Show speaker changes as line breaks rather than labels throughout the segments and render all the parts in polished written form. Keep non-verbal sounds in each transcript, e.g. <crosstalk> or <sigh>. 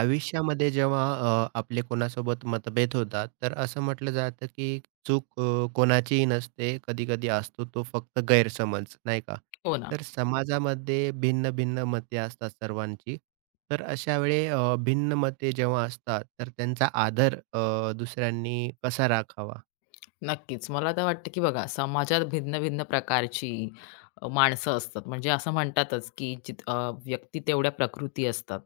आयुष्यामध्ये जेव्हा आपले कोणासोबत मतभेद होतात, तर असं म्हटलं जातं, की चूक कोणाचीही नसते. कधी-कधी असतो तो फक्त गैरसमज, नाही का?
हो ना.
तर समाजामध्ये भिन्न-भिन्न मते असतात सर्वांची. तर अशा वेळी भिन्न मते जेव्हा असतात, तर त्यांचा आदर दुसऱ्यांनी कसा राखावा?
नक्कीच. मला तर वाटतं, की बघा समाजात भिन्न-भिन्न प्रकारची माणसं असतात. म्हणजे असं म्हणतातच, की व्यक्ती तेवढ्या प्रकृती असतात.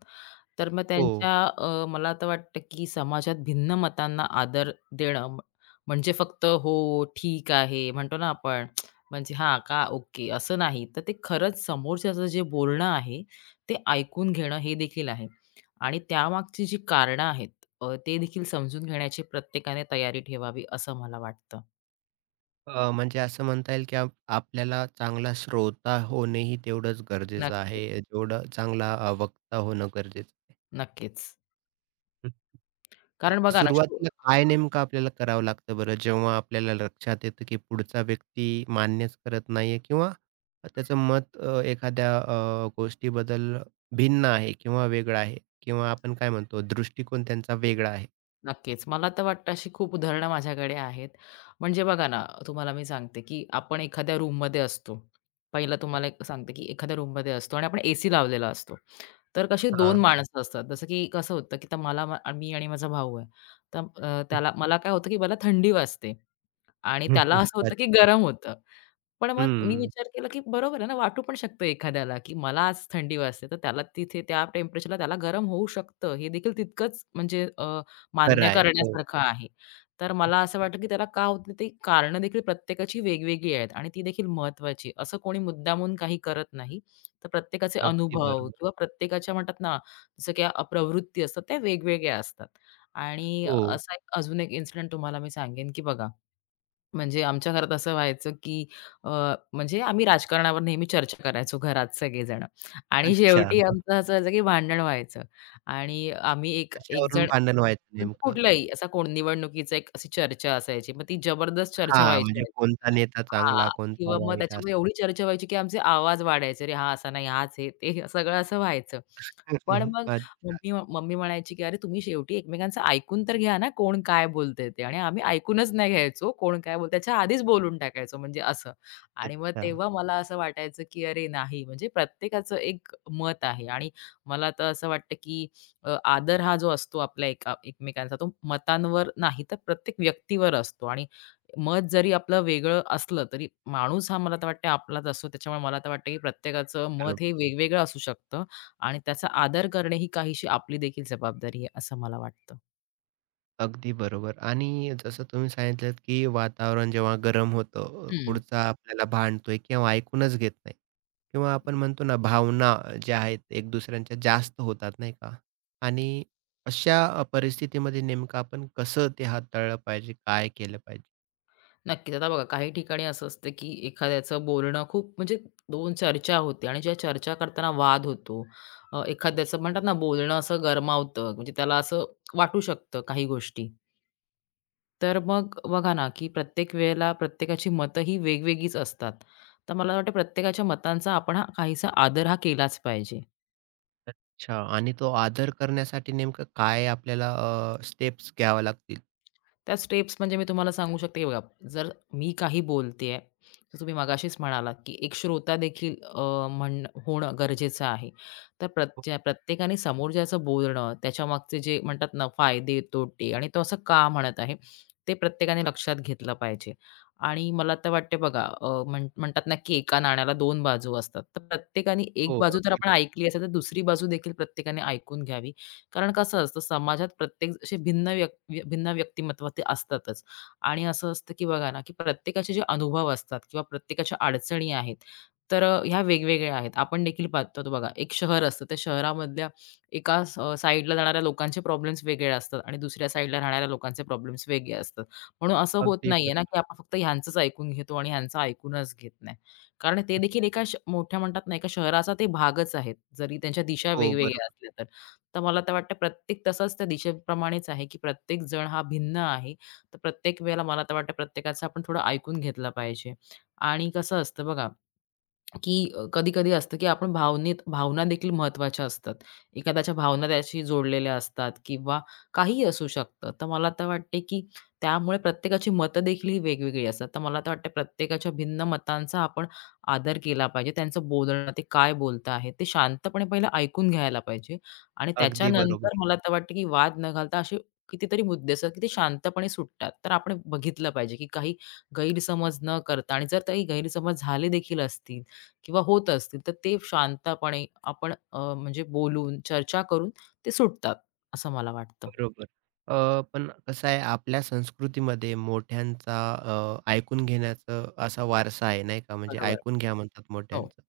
तर मग
हो,
त्यांच्या मला तर वाटतं की समाजात भिन्न मतांना आदर देणं म्हणजे फक्त हो ठीक आहे म्हणतो ना आपण म्हणजे हा का ओके असं नाही तर ते खरंच समोरच्याचं जे बोलणं आहे ते ऐकून घेणं हे देखील आहे आणि त्यामागची जी कारणं आहेत ते देखील समजून घेण्याची प्रत्येकाने तयारी ठेवावी असं मला वाटतं.
म्हणजे असं म्हणता येईल, की आपल्याला चांगला श्रोता होणेही तेवढंच गरजेचं
नक्कीच.
आहे, जेवढं चांगला वक्ता होणं गरजेचं आहे.
नक्कीच. कारण बघा ना.
सुरुवातीला काय नेमकं आपल्याला करावं लागतं बरं, जेव्हा आपल्याला लक्षात येतं, की पुढचा व्यक्ती मान्यच करत नाहीये किंवा त्याचं मत एखाद्या गोष्टीबद्दल भिन्न आहे किंवा वेगळं आहे किंवा आपण काय म्हणतो दृष्टिकोन त्यांचा वेगळा आहे.
नक्कीच. मला तर वाटतं अशी खूप उदाहरणं माझ्याकडे आहेत. म्हणजे बघा ना, तुम्हाला मी सांगते, की आपण एखाद्या रूममध्ये असतो. पहिलं तुम्हाला एक सांगते, की एखाद्या रूममध्ये असतो आणि आपण एसी लावलेला असतो. तर कशी 2
हां.
माणसं असतात. जसं की कसं होतं, की तर मी आणि माझा भाऊ आहे. तर
हं.
त्याला मला काय होतं, की मला थंडी वाजते आणि
<laughs>
त्याला
हं.
असं होतं, की गरम होतं. पण मग मी
हं.
विचार केला, की बरोबर आहे ना, वाटू पण शकतं एखाद्याला, की मला आज थंडी वाजते, तर त्याला तिथे त्या टेम्परेचरला त्याला गरम होऊ शकतं. हे देखील तितकंच म्हणजे
खरं
मान्य
आहे. हो.
करण्यासारखं आहे. तर मला असं वाटलं, की त्याला का होतं ते कारणं देखील प्रत्येकाची वेगवेगळी आहेत आणि ती देखील महत्त्वाची. असं कोणी मुद्दामून काही करत नाही. तर प्रत्येकाचे
अगदी
अनुभव
बरोबर.
किंवा प्रत्येकाच्या म्हणतात ना, जसं की प्रवृत्ती असतात त्या वेगवेगळ्या असतात. आणि
हो.
असा अजून एक इन्सिडेंट तुम्हाला मी सांगेन, की बघा म्हणजे आमच्या घरात असं व्हायचं, की अ, म्हणजे आम्ही राजकारणावर नेहमी चर्चा करायचो घरात सगळेजण आणि
अच्छा.
शेवटी आमचं असं व्हायचं, की भांडण व्हायचं आणि आम्ही एक एक
कशावरून
जण
भांडण व्हायचं
म्हणजे
नेमकं?
कुठलाही असा कोण निवडणुकीचा एक अशी चर्चा असायची. मग ती जबरदस्त चर्चा
हां,
व्हायची.
म्हणजे कोणता नेता
हां.
चांगला,
किंवा
कोणता
मग
वाईट असं.
त्याच्यामुळे एवढी चर्चा व्हायची, की आमचे आवाज वाढायचे. "अरे, हा असा नाही, हाच हे ते," सगळं असं व्हायचं. पण मग
<laughs>
मम्मी मम्मी म्हणायची, की "अरे तुम्ही शेवटी एकमेकांचं ऐकून तर घ्या ना, कोण काय बोलतंय ते." आणि आम्ही ऐकूनच नाही घ्यायचो कोण काय बोलतंय त्याच्या आधीच बोलून टाकायचो म्हणजे असं. आणि मग
अच्छा.
तेव्हा मला असं वाटायचं, की अरे नाही म्हणजे प्रत्येकाचं एक मत आहे आणि मला तर असं वाटतं, की आदर हा जो असतो आपल्या एका एकमेकांचा तो मतांवर नाही तर प्रत्येक व्यक्तीवर असतो आणि मत जरी आपलं वेगळं असलं तरी माणूस हा मला तर वाटतं आपलाच असतो. त्याच्यामुळे मला तर वाटतं, की प्रत्येकाचं मत हे
बरोबर.
वेगवेगळं असू शकतं. आणि त्याचा आदर करणे ही काहीशी आपली देखील जबाबदारी आहे, असं मला वाटतं.
अगदी बरोबर आणि जसं तुम्ही सांगितलंत, की वातावरण जेव्हा गरम होतं,
हं.
पुढचा आपल्याला भांडतोय किंवा ऐकूनच घेत नाही किंवा आपण म्हणतो ना, भावना ज्या आहेत एक दुसऱ्यांच्या जास्त होतात, नाही का? आणि अशा परिस्थितीमध्ये नेमकं आपण कसं ते हाताळलं पाहिजे? काय केलं पाहिजे?
नक्कीच. आता बघा काही ठिकाणी असं असतं, की एखाद्याचं बोलणं खूप म्हणजे दोन चर्चा होते आणि ज्या चर्चा करताना वाद होतो. एखाद्याचं म्हणतात ना बोलणं असं गरमावतं, म्हणजे त्याला असं वाटू शकतं काही गोष्टी. तर मग बघा ना, की प्रत्येक वेळेला प्रत्येकाची मतं ही वेगवेगळीच असतात. तर मला वाटतं प्रत्येकाच्या मतांचा आपण हा काहीसा आदर हा केलाच पाहिजे.
अच्छा आणि तो आदर करण्यासाठी नेमकं काय आपल्याला स्टेप्स घ्याव्या लागतील?
त्या स्टेप्स म्हणजे मी तुम्हाला सांगू शकते की बघा, जर मी काही बोलतेय, तर तुम्ही मगाशीच म्हणालात की एक श्रोता देखील अ, म्हण होणं गरजेचं आहे. तर
ओके.
प्रत्येकाने समोरच्याचं बोलणं, त्याच्यामागचे जे म्हणतात ना फायदे, तोटे आणि तो असं का म्हणत आहे, ते प्रत्येकाने लक्षात घेतलं पाहिजे. आणि मला तर वाटते बघा अ, म्हण म्हणतात ना की एका नाण्याला 2 बाजू असतात. तर प्रत्येकाने एक
हो,
बाजू जर
अगदी
आपण
बरोबर.
ऐकली असेल, तर दुसरी बाजू देखील प्रत्येकाने ऐकून घ्यावी. कारण कसं असतं समाजात प्रत्येक असे भिन्न व्यक्ती भिन्न व्यक्तिमत्व ते असतातच आणि असं असतं की बघा ना की प्रत्येकाचे जे अनुभव असतात किंवा प्रत्येकाच्या अडचणी आहेत तर ह्या वेगवेगळ्या आहेत. आपण देखील पाहतो बघा एक शहर असतं त्या शहरामधल्या एका स जाणाऱ्या लोकांचे प्रॉब्लेम्स वेगळे असतात आणि दुसऱ्या साइडला राहणाऱ्या लोकांचे प्रॉब्लेम्स वेगळे असतात. म्हणून असं होत
अगदी
नाहीये ना,
बरोबर.
की आपण फक्त ह्यांचंच ऐकून घेतो आणि ह्यांचं ऐकूनच घेत नाही. कारण ते देखील एका श मोठ्या म्हणतात ना, एका शहराचा ते भागच आहेत. जरी त्यांच्या दिशा
हो,
वेगवेगळ्या
बरोबर.
असल्या तरी. तर मला तर वाटतं प्रत्येक तसंच त्या दिशेप्रमाणेच आहे, की प्रत्येक जण हा भिन्न आहे. तर प्रत्येक वेळेला मला तर वाटतं प्रत्येकाचं आपण थोडं ऐकून घेतलं पाहिजे. आणि कसं असतं बघा की कधी-कधी असतं, की आपण भावना देखील महत्त्वाच्या असतात. एखाद्याच्या भावना त्याशी जोडलेल्या असतात किंवा काहीही असू शकतं. तर मला तर वाटते, की त्यामुळे प्रत्येकाची मतं देखील ही वेगवेगळी असतात. तर मला तर वाटतं प्रत्येकाच्या भिन्न मतांचा आपण आदर केला पाहिजे. त्यांचं बोलणं, ते काय बोलत आहेत, ते शांतपणे पहिलं ऐकून घ्यायला पाहिजे आणि हो.
अगदी
त्याच्यानंतर
बरोबर.
मला तर वाटतं, की वाद न घालता असे कितीतरी मुद्दे असतात, की ते शांतपणे सुटतात. तर आपण बघितलं पाहिजे, की काही गैरसमज न करता आणि जर काही गैरसमज झाले देखील असतील, किंवा होत असतील, तर ते शांतपणे आपण म्हणजे बोलून, चर्चा करून ते सुटतात, असं मला वाटतं.
बरोबर. पण कसं आहे आपल्या संस्कृतीमध्ये मोठ्यांचा ऐकून घेण्याचं असा वारसा आहे नाही का? म्हणजे
बरोबर.
ऐकून घ्या म्हणतात
हो.
मोठ्यांचं.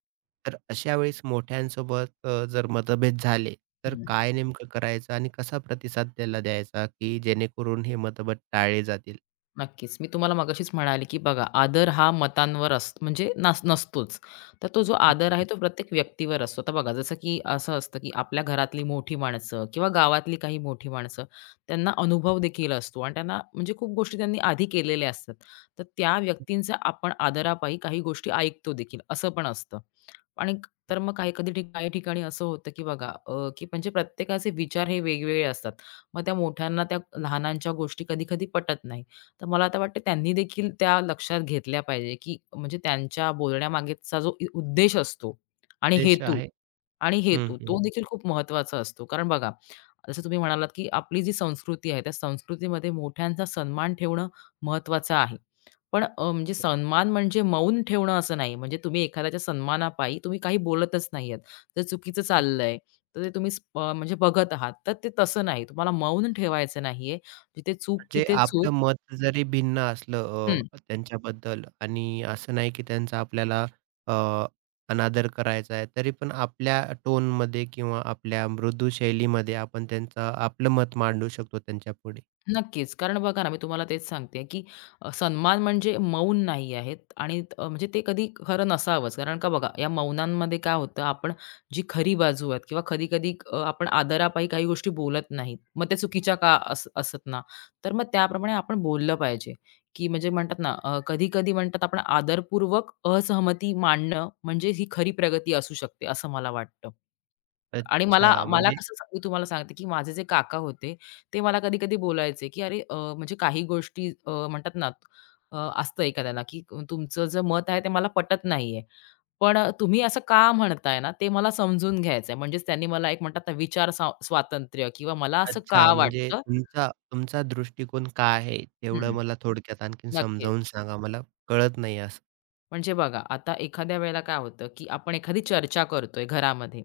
तर अशा वेळेस मोठ्यांसोबत जर मतभेद झाले, तर
हं.
काय नेमकं करायचं आणि कसा प्रतिसाद त्याला द्यायचा, की जेणेकरून हे मतभेद टाळले जातील?
नक्कीच. मी तुम्हाला मगाशीच म्हणाले, की बघा आदर हा मतांवर असतो म्हणजे नसतोच. तर तो जो आदर आहे तो प्रत्येक व्यक्तीवर असतो. आता बघा जसं की असं असतं, की आपल्या घरातली मोठी माणसं किंवा गावातली काही मोठी माणसं त्यांना अनुभव देखील असतो आणि त्यांना म्हणजे खूप गोष्टी त्यांनी आधी केलेल्या असतात. तर त्या व्यक्तींचा आपण आदरापायी काही गोष्टी ऐकतो देखील असं पण असतं. आणि क- तर मग काही कधी ठिक- काही ठिकाणी असं होतं, की बघा अ, की म्हणजे प्रत्येकाचे विचार हे वेगवेगळे असतात. मग त्या मोठ्यांना त्या लहानांच्या गोष्टी कधी-कधी पटत नाही. तर मला आता वाटतं त्यांनी देखील त्या लक्षात घेतल्या पाहिजे, की म्हणजे त्यांच्या बोलण्यामागेचा जो उद्देश असतो आणि
उद्देश
हेतू
आहे.
आणि
हं,
हेतू तो देखील खूप महत्त्वाचा असतो. कारण बघा, जसं तुम्ही म्हणालात, की आपली जी संस्कृती आहे, त्या संस्कृतीमध्ये मोठ्यांचा सन्मान ठेवणं महत्त्वाचं आहे. पण म्हणजे सन्मान म्हणजे मौन ठेवणं असं नाही. म्हणजे तुम्ही एखाद्याच्या सन्मानापायी तुम्ही काही बोलतच नाही आहेत. तर चुकीचं चाललंय, तर ते तुम्ही म्हणजे बघत आहात. तर ते तसं नाही. तुम्हाला मौन ठेवायचं नाहीये. जिथे चूक
म्हणजे
तिथे चूक.
आपलं मत जरी भिन्न असलं
हं.
त्यांच्याबद्दल आणि असं नाही की त्यांचा आपल्याला अ, अनादर करायचा आहे, तरी पण आपल्या टोनमध्ये किंवा आपल्या मृदू शैलीमध्ये आपण त्यांचं आपलं मत मांडू शकतो त्यांच्यापुढे.
नक्कीच. कारण बघा ना, मी तुम्हाला तेच सांगते, की सन्मान म्हणजे मौन नाही आहेत आणि म्हणजे ते कधी खरं नसावंच. कारण का बघा, या मौनांमध्ये काय होतं, आपण जी खरी बाजू आहेत किंवा कधी-कधी आपण आदरापायी काही गोष्टी बोलत नाहीत. मग त्या चुकीच्या का असत ना. तर मग त्याप्रमाणे आपण बोललं पाहिजे, की म्हणजे म्हणतात ना, कधी-कधी म्हणतात आपण आदरपूर्वक असहमती मांडणं म्हणजे ही खरी प्रगती असू शकते, असं मला वाटतं. आणि मला
अच्छा,
मला
म्हणजे
कसं मी तुम्हाला सांगते, की माझे जे काका होते, ते मला कधी-कधी बोलायचे, की "अरे, म्हणजे काही गोष्टी म्हणतात ना, असतं एखाद्याला, की तुमचं जे मत आहे ते मला पटत नाहीये. पण तुम्ही असं का म्हणताय ना, ते मला समजून घ्यायचंय." म्हणजेच त्यांनी मला एक म्हणतात ना, विचार स्वातंत्र्य किंवा मला असं
अच्छा,
का
म्हणजे
वाटतं.
तुमचा तुमचा दृष्टिकोन काय आहे? तेवढं
हं,
मला थोडक्यात आणखीन
नक्कीच.
समजावून सांगा. मला कळत नाही असं.
म्हणजे बघा, आता एखाद्या वेळेला काय होतं, की आपण एखादी चर्चा करतोय घरामध्ये,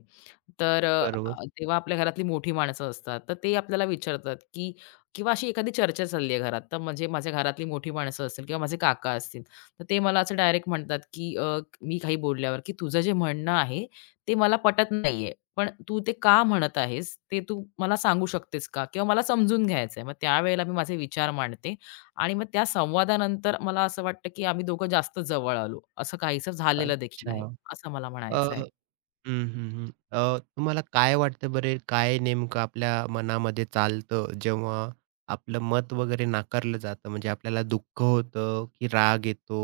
तर
बरोबर.
तेव्हा आपल्या घरातली मोठी माणसं असतात, तर ते आपल्याला विचारतात, की किंवा अशी एखादी चर्चा चालली आहे घरात, तर म्हणजे माझ्या घरातली मोठी माणसं असतील किंवा माझे काका असतील, तर ते मला असं डायरेक्ट म्हणतात, की मी काही बोलल्यावर, की "तुझं जे म्हणणं आहे, ते मला पटत नाहीये. पण तू ते का म्हणत आहेस, ते तू मला सांगू शकतेस का? किंवा मला समजून घ्यायचंय." मग त्यावेळेला मी माझे विचार मांडते आणि मग त्या संवादानंतर मला असं वाटतं, की आम्ही दोघं जास्त जवळ आलो. असं काहीसं झालेलं देखील आहे,
अच्छा.
असं मला म्हणायचं आहे.
हं, हं, हं. तुम्हाला काय वाटतं बरे, काय नेमकं आपल्या मनामध्ये चालतं जेव्हा आपलं मत वगैरे नाकारलं जातं? म्हणजे आपल्याला दुःख होतं, की राग येतो,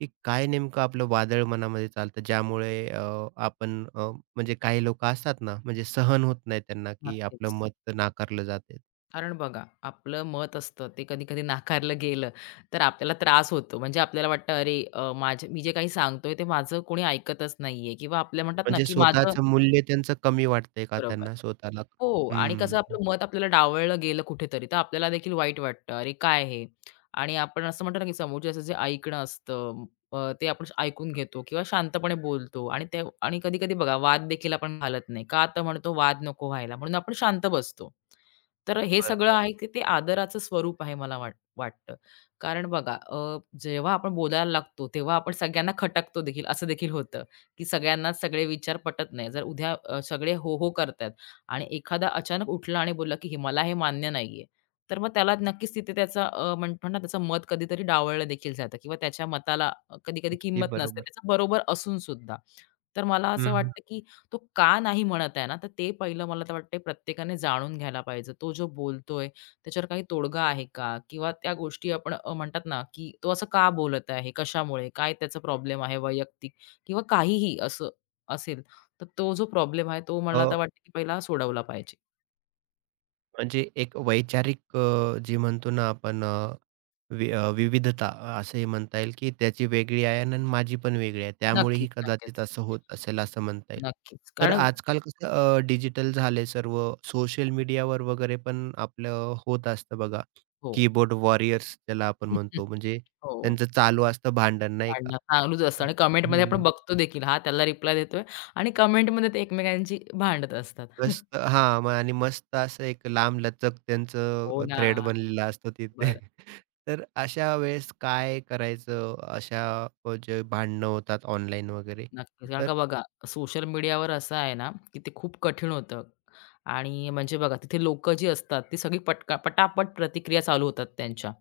की काय नेमकं आपलं वादळ मनामध्ये चालतं ज्यामुळे आपण अ, म्हणजे काही लोकं असतात ना, म्हणजे सहन होत नाही त्यांना, की आपलं
नक्कीच.
मत नाकारलं जातंय.
कारण बघा, आपलं मत असतं ते कधी-कधी नाकारलं गेलं, तर आपल्याला त्रास होतो. म्हणजे आपल्याला वाटतं, "अरे, माझे मी जे काही सांगतोय ते माझं कोणी ऐकतच नाहीये" किंवा आपल्या म्हणतात ना,
म्हणजे
की माझं
स्वतःचं मूल्य त्यांचं कमी वाटतंय का
बरोबर.
त्यांना स्वतःला?
हो आणि कसं
हं,
आपलं मत आपल्याला डावललं गेलं कुठेतरी, तर आपल्याला देखील वाईट वाटतं, "अरे काय हे?" आणि आपण असं म्हणतो ना, की समोरच्याचं जे ऐकणं असतं ते आपण ऐकून घेतो किंवा शांतपणे बोलतो आणि ते आणि कधी-कधी बघा वाद देखील आपण घालत नाही. का तर म्हणतो वाद नको व्हायला म्हणून आपण शांत बसतो. तर हे सगळं
बरोबर.
आहे की ते आदराचं स्वरूप आहे मला वाटतं. कारण बघा जेव्हा आपण बोलायला लागतो, तेव्हा आपण सगळ्यांना खटकतो देखील, असं देखील होतं, की सगळ्यांनाच सगळे विचार पटत नाही. जर उद्या सगळे हो, हो करत आणि एखादा अचानक उठला आणि बोलला, की "हे मला हे मान्य नाहीये." तर मग त्याला नक्कीच तिथे त्याचा अ, म्हण म्हणतात त्याचं मत कधीतरी डावळलं देखील जातं किंवा त्याच्या मताला कधी-कधी
अगदी
किंमत नसते.
बरोबर.
त्याचं बरोबर असून सुद्धा. तर मला असं
हं, हं.
वाटतं, की तो का नाही म्हणत आहे ना, तर ते पहिलं मला तर वाटतंय प्रत्येकाने जाणून घ्यायला पाहिजे. तो जो बोलतोय त्याच्यावर काही तोडगा आहे का? किंवा त्या गोष्टी आपण म्हणतात ना, की तो असं का बोलत आहे? कशामुळे? काय त्याचा प्रॉब्लेम आहे वैयक्तिक? किंवा काहीही असं असेल. तर तो जो प्रॉब्लेम आहे तो मला आता वाटतं की पहिला सोडवला पाहिजे.
म्हणजे एक वैचारिक जी म्हणतो ना आपण अ, वि अ, विविधता असंही म्हणता येईल, की त्याची वेगळी आहे आणि माझी पण वेगळी आहे. त्यामुळेही
नक्कीच,
कदाचित
नक्कीच.
असं होत असेल असं म्हणता येईल.
नक्कीच.
तर
कारण
आजकाल कसं डिजिटल झाले सर्व, सोशल मीडियावर वगैरे पण आपलं होत असतं बघा.
हो.
कीबोर्ड वॉरियर्स ज्याला आपण
<laughs>
म्हणतो म्हणजे
हो.
त्यांचं चालू असतं भांडण नाही का?
भांडणं चालूच असतं
हं.
आणि कमेंटमध्ये आपण बघतो देखील हा त्याला रिप्लाय देतोय आणि कमेंटमध्ये ते एकमेकांची भांडत असतात. <laughs>
मस्त हां, मग आणि मस्त असं एक लांबलचक
हो
त्यांचं
ना.
थ्रेड बनलेलं असतं तिथे. <laughs> तर अशा वेळेस काय करायचं? अशा जे भांडणं होतात ऑनलाईन वगैरे.
नक्कीच. कारण
तर
का बघा, सोशल मीडियावर असं आहे ना, की ते खूप कठीण होतं आणि म्हणजे बघा, तिथे लोकं जी असतात, ती सगळी पटका पटापट प्रतिक्रिया चालू होतात त्यांच्या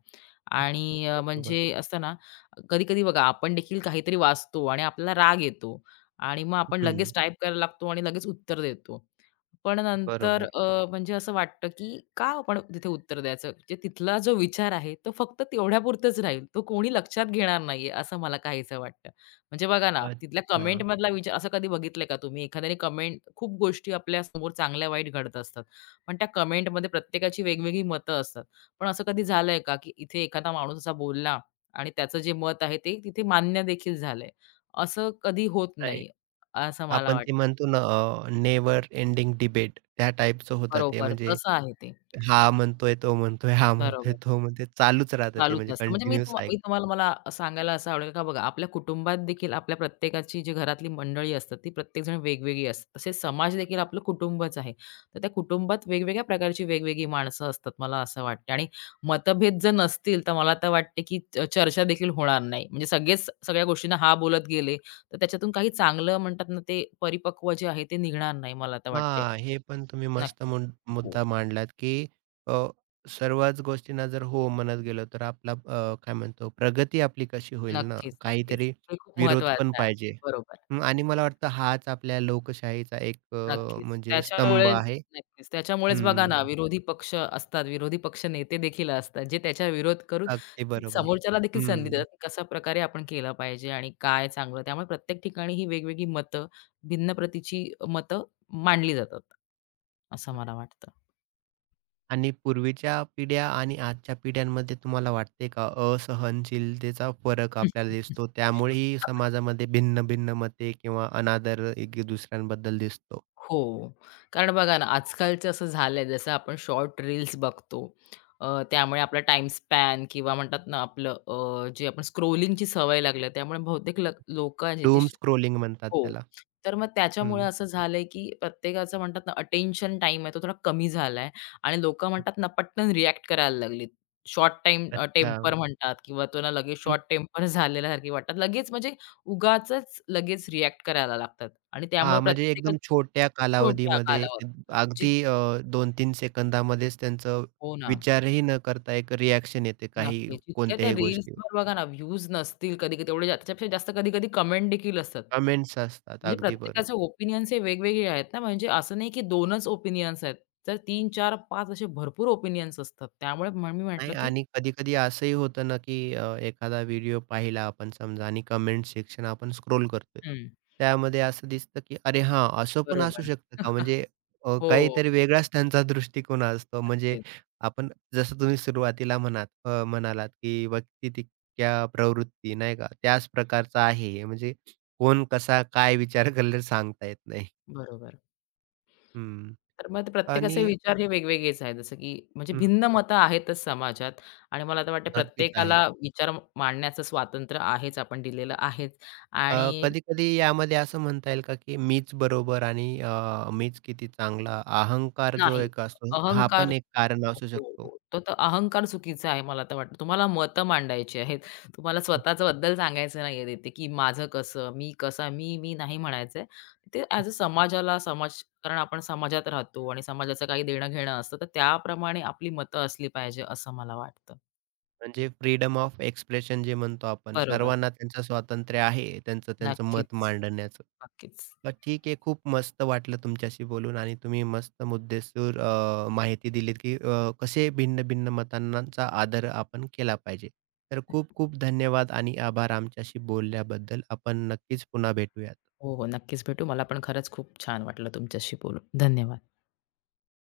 आणि
बरोबर.
म्हणजे असतं ना, कधी-कधी बघा, आपण देखील काहीतरी वाचतो आणि आपल्याला राग येतो आणि मग आपण लगेच
हं,
टाइप करायला लागतो आणि लगेच उत्तर देतो. पण नंतर
बरोबर.
म्हणजे असं वाटतं, की का आपण तिथे उत्तर द्यायचं? म्हणजे तिथला जो विचार आहे, तो फक्त तेवढ्यापुरतच राहील. तो कोणी लक्षात घेणार नाहीये, असं मला काहीसं वाटतं. म्हणजे बघा ना, तिथल्या
अच्छा.
कमेंटमधला विचार असं कधी बघितलंय का तुम्ही? एखाद्याने कमेंट खूप गोष्टी आपल्यासमोर चांगल्या वाईट घडत असतात. पण त्या कमेंटमध्ये प्रत्येकाची वेगवेगळी मतं असतात. पण असं कधी झालंय का, की इथे एखादा माणूस असा बोलला आणि त्याचं जे मत आहे ते तिथे मान्य देखील झालंय. असं कधी होत
नाही,
नाही, असं मला
आपण ते
वाटतं.
म्हणतो ना, एंडिंग डिबेट त्या टाईपचं होतं ते.
बरोबर,
म्हणजे
तसं आहे ते.
हा म्हणतोय, तो म्हणतोय, हा म्हणतोय,
बरोबर.
तो म्हणतोय. चालूच राहतं ते
चालूच
म्हणजे
असतं. म्हणजे मी
कंटिन्यूअस.
तुम्हा मी तुम्हाला मला सांगायला असं आवडेल का बघा, आपल्या कुटुंबात देखील आपल्या प्रत्येकाची जी घरातली मंडळी असतात, ती प्रत्येकजण वेगवेगळी असतात. तसेच समाज देखील आपलं कुटुंबच आहे. तर त्या कुटुंबात वेगवेगळ्या प्रकारची वेगवेगळी माणसं असतात, मला असं वाटतं आणि मतभेद जर नसतील, तर मला तर वाटते की चर्चा देखील होणार नाही. म्हणजे सगळेच सगळ्या गोष्टींना हां बोलत गेले, तर त्याच्यातून काही चांगलं म्हणतात ना, ते परिपक्व जे आहे ते निघणार नाही, मला तर वाटते.
हां, हे पण तुम्ही मस्त
नक्कीच. हो.
मुद्दा मांडलात, की अ, सर्वच गोष्टींना जर हो म्हणत गेलो, तर आपला काय म्हणतो प्रगती आपली कशी होईल ना?
नक्कीच, नक्कीच.
काहीतरी
हे खूप
विरोध पण
महत्वाचं आहे.
पाहिजे.
बरोबर.
हं, आणि मला वाटतं हाच आपल्या लोकशाहीचा एक
नक्कीच.
म्हणजे स्तंभ
त्याच्यामुळेच
आहे.
नक्कीच. त्याच्यामुळेच बघा ना,
हं,
विरोधी पक्ष असतात, विरोधी पक्ष नेते देखील असतात, जे त्याच्या विरोध करून
अगदी बरोबर.
समोरच्याला देखील संधी
हं.
देतात. की कशा प्रकारे आपण केला पाहिजे आणि काय चांगलं. त्यामुळे प्रत्येक ठिकाणी ही वेगवेगळी मतं, भिन्न प्रतीची मतं मांडली जातात. असं मला वाटतं.
आणि पूर्वीच्या पिढ्या आणि आजच्या पिढ्यांमध्ये तुम्हाला वाटते का असहनशीलतेचा फरक आपल्याला दिसतो त्यामुळेही
<laughs>
समाजामध्ये भिन्न भिन्न मते किंवा अनादर एक दुसऱ्यांबद्दल दिसतो.
हो. कारण बघा ना, आजकालचं असं झालंय जसं आपण शॉर्ट रील्स बघतो. त्यामुळे आपला टाईम स्पॅन किंवा म्हणतात ना आपलं जे आपण स्क्रोलिंगची सवय लागली त्यामुळे बहुतेक लोकांची जी
डूम स्क्रोलिंग म्हणतात
हो.
त्याला.
तर मग त्याच्यामुळे
हं.
असं झालंय, की प्रत्येकाचं म्हणतात ना अटेन्शन टाईम आहे तो थोडा कमी झालाय आणि लोकं म्हणतात ना पटकन रिएक्ट करायला लागलीत. शॉर्ट टाईम
अच्छा.
टेम्पर म्हणतात किंवा तो ना लगेच
हं.
शॉर्ट टेम्पर झालेल्यासारखी वाटतात. लगेच म्हणजे उगाचच लगेच रिएक्ट करायला लागतात. आणि त्यामुळे
हां, म्हणजे
प्रत्येकच
एकदम छोट्या
छोट्या
कालावधीमध्ये
कालावधी
अगदी 2-3 सेकंदामध्येच त्यांचं
हो ना,
विचारही न करता एक रिएक्शन येते काही
नक्कीच. इतक्या त्या
कोणत्याही गोष्टीवर.
रील्सवर बघा ना, व्ह्यूज नसतील कधी-कधी एवढे त्याच्यापेक्षा जास्त कधी-कधी कमेंट देखील असतात.
कमेंट्स असतात.
म्हणजे
अगदी बरोबर.
प्रत्येकाचे ओपिनियन्स हे वेगवेगळे आहेत ना, म्हणजे असं नाही की 2च ओपिनियन्स आहेत. तर 3, 4, 5 असे भरपूर ओपिनियन्स असतात. त्यामुळे मग मी
नाही
म्हटलं की
आणि कधी-कधी असंही होतं ना, की एखादा व्हिडिओ पाहिला आपण समजा आणि कमेंट सेक्शन आपण स्क्रोल करतोय.
हं,
त्यामध्ये असं दिसतं, की अरे हां, असं पण असू
बरोबर.
शकतं का?
<laughs>
म्हणजे
हो,
काहीतरी वेगळाच त्यांचा दृष्टिकोन असतो. म्हणजे
नक्कीच.
आपण जसं तुम्ही सुरुवातीला म्हणालात, की व्यक्तितिक्या प्रवृत्ती नाही का, त्याच प्रकारचा आहे हे. म्हणजे कोण कसा काय विचार <laughs> करेल सांगता येत नाही.
बरोबर.
हं.
तर मग ते
आणि
प्रत्येकाचे विचार हे वेगवेगळेच आहेत. जसं की म्हणजे
हं,
भिन्न मतं आहेतच समाजात आणि मला तर वाटतं
नक्कीच आहे.
प्रत्येकाला विचार मांडण्याचं स्वातंत्र्य आहेच, आपण दिलेलं आहेच आणि
कधी-कधी यामध्ये असं म्हणता येईल का, की मीच बरोबर आणि मीच किती चांगला अहंकार जो
नाही.
एक असतो, हा
अहंकार
पण एक कारण
हो,
असू शकतो.
हो. तो तर अहंकार चुकीचा आहे मला तर वाटतं. तुम्हाला मतं मांडायची आहेत. तुम्हाला स्वतःच्याबद्दल सांगायचं नाहीये तिथे, की माझं कसं, मी कसा, मी नाही म्हणायचंय. ते
हं.
ॲज अ समाजाला समाज कारण आपण समाजात राहतो आणि समाजाचं काही देणं-घेणं असतं, तर त्याप्रमाणे आपली मतं असली पाहिजे असं मला वाटतं.
म्हणजे फ्रीडम ऑफ एक्सप्रेशन जे म्हणतो आपण,
बरोबर.
सर्वांना त्यांचं स्वातंत्र्य आहे, त्यांचं त्यांचं मत
नक्कीच,
मांडण्याचं.
नक्कीच.
तर ठीक आहे, खूप मस्त वाटलं तुमच्याशी बोलून आणि तुम्ही मस्त मुद्देसूद माहिती दिलीत, की कसे भिन्न-भिन्न मतांनाचा आदर आपण केला पाहिजे. तर खूप-खूप धन्यवाद आणि आभार आमच्याशी बोलल्याबद्दल. आपण नक्कीच पुन्हा भेटूयात.
हो, हो. नक्कीच भेटू. मला पण खरंच खूप छान वाटलं तुमच्याशी बोलून. धन्यवाद.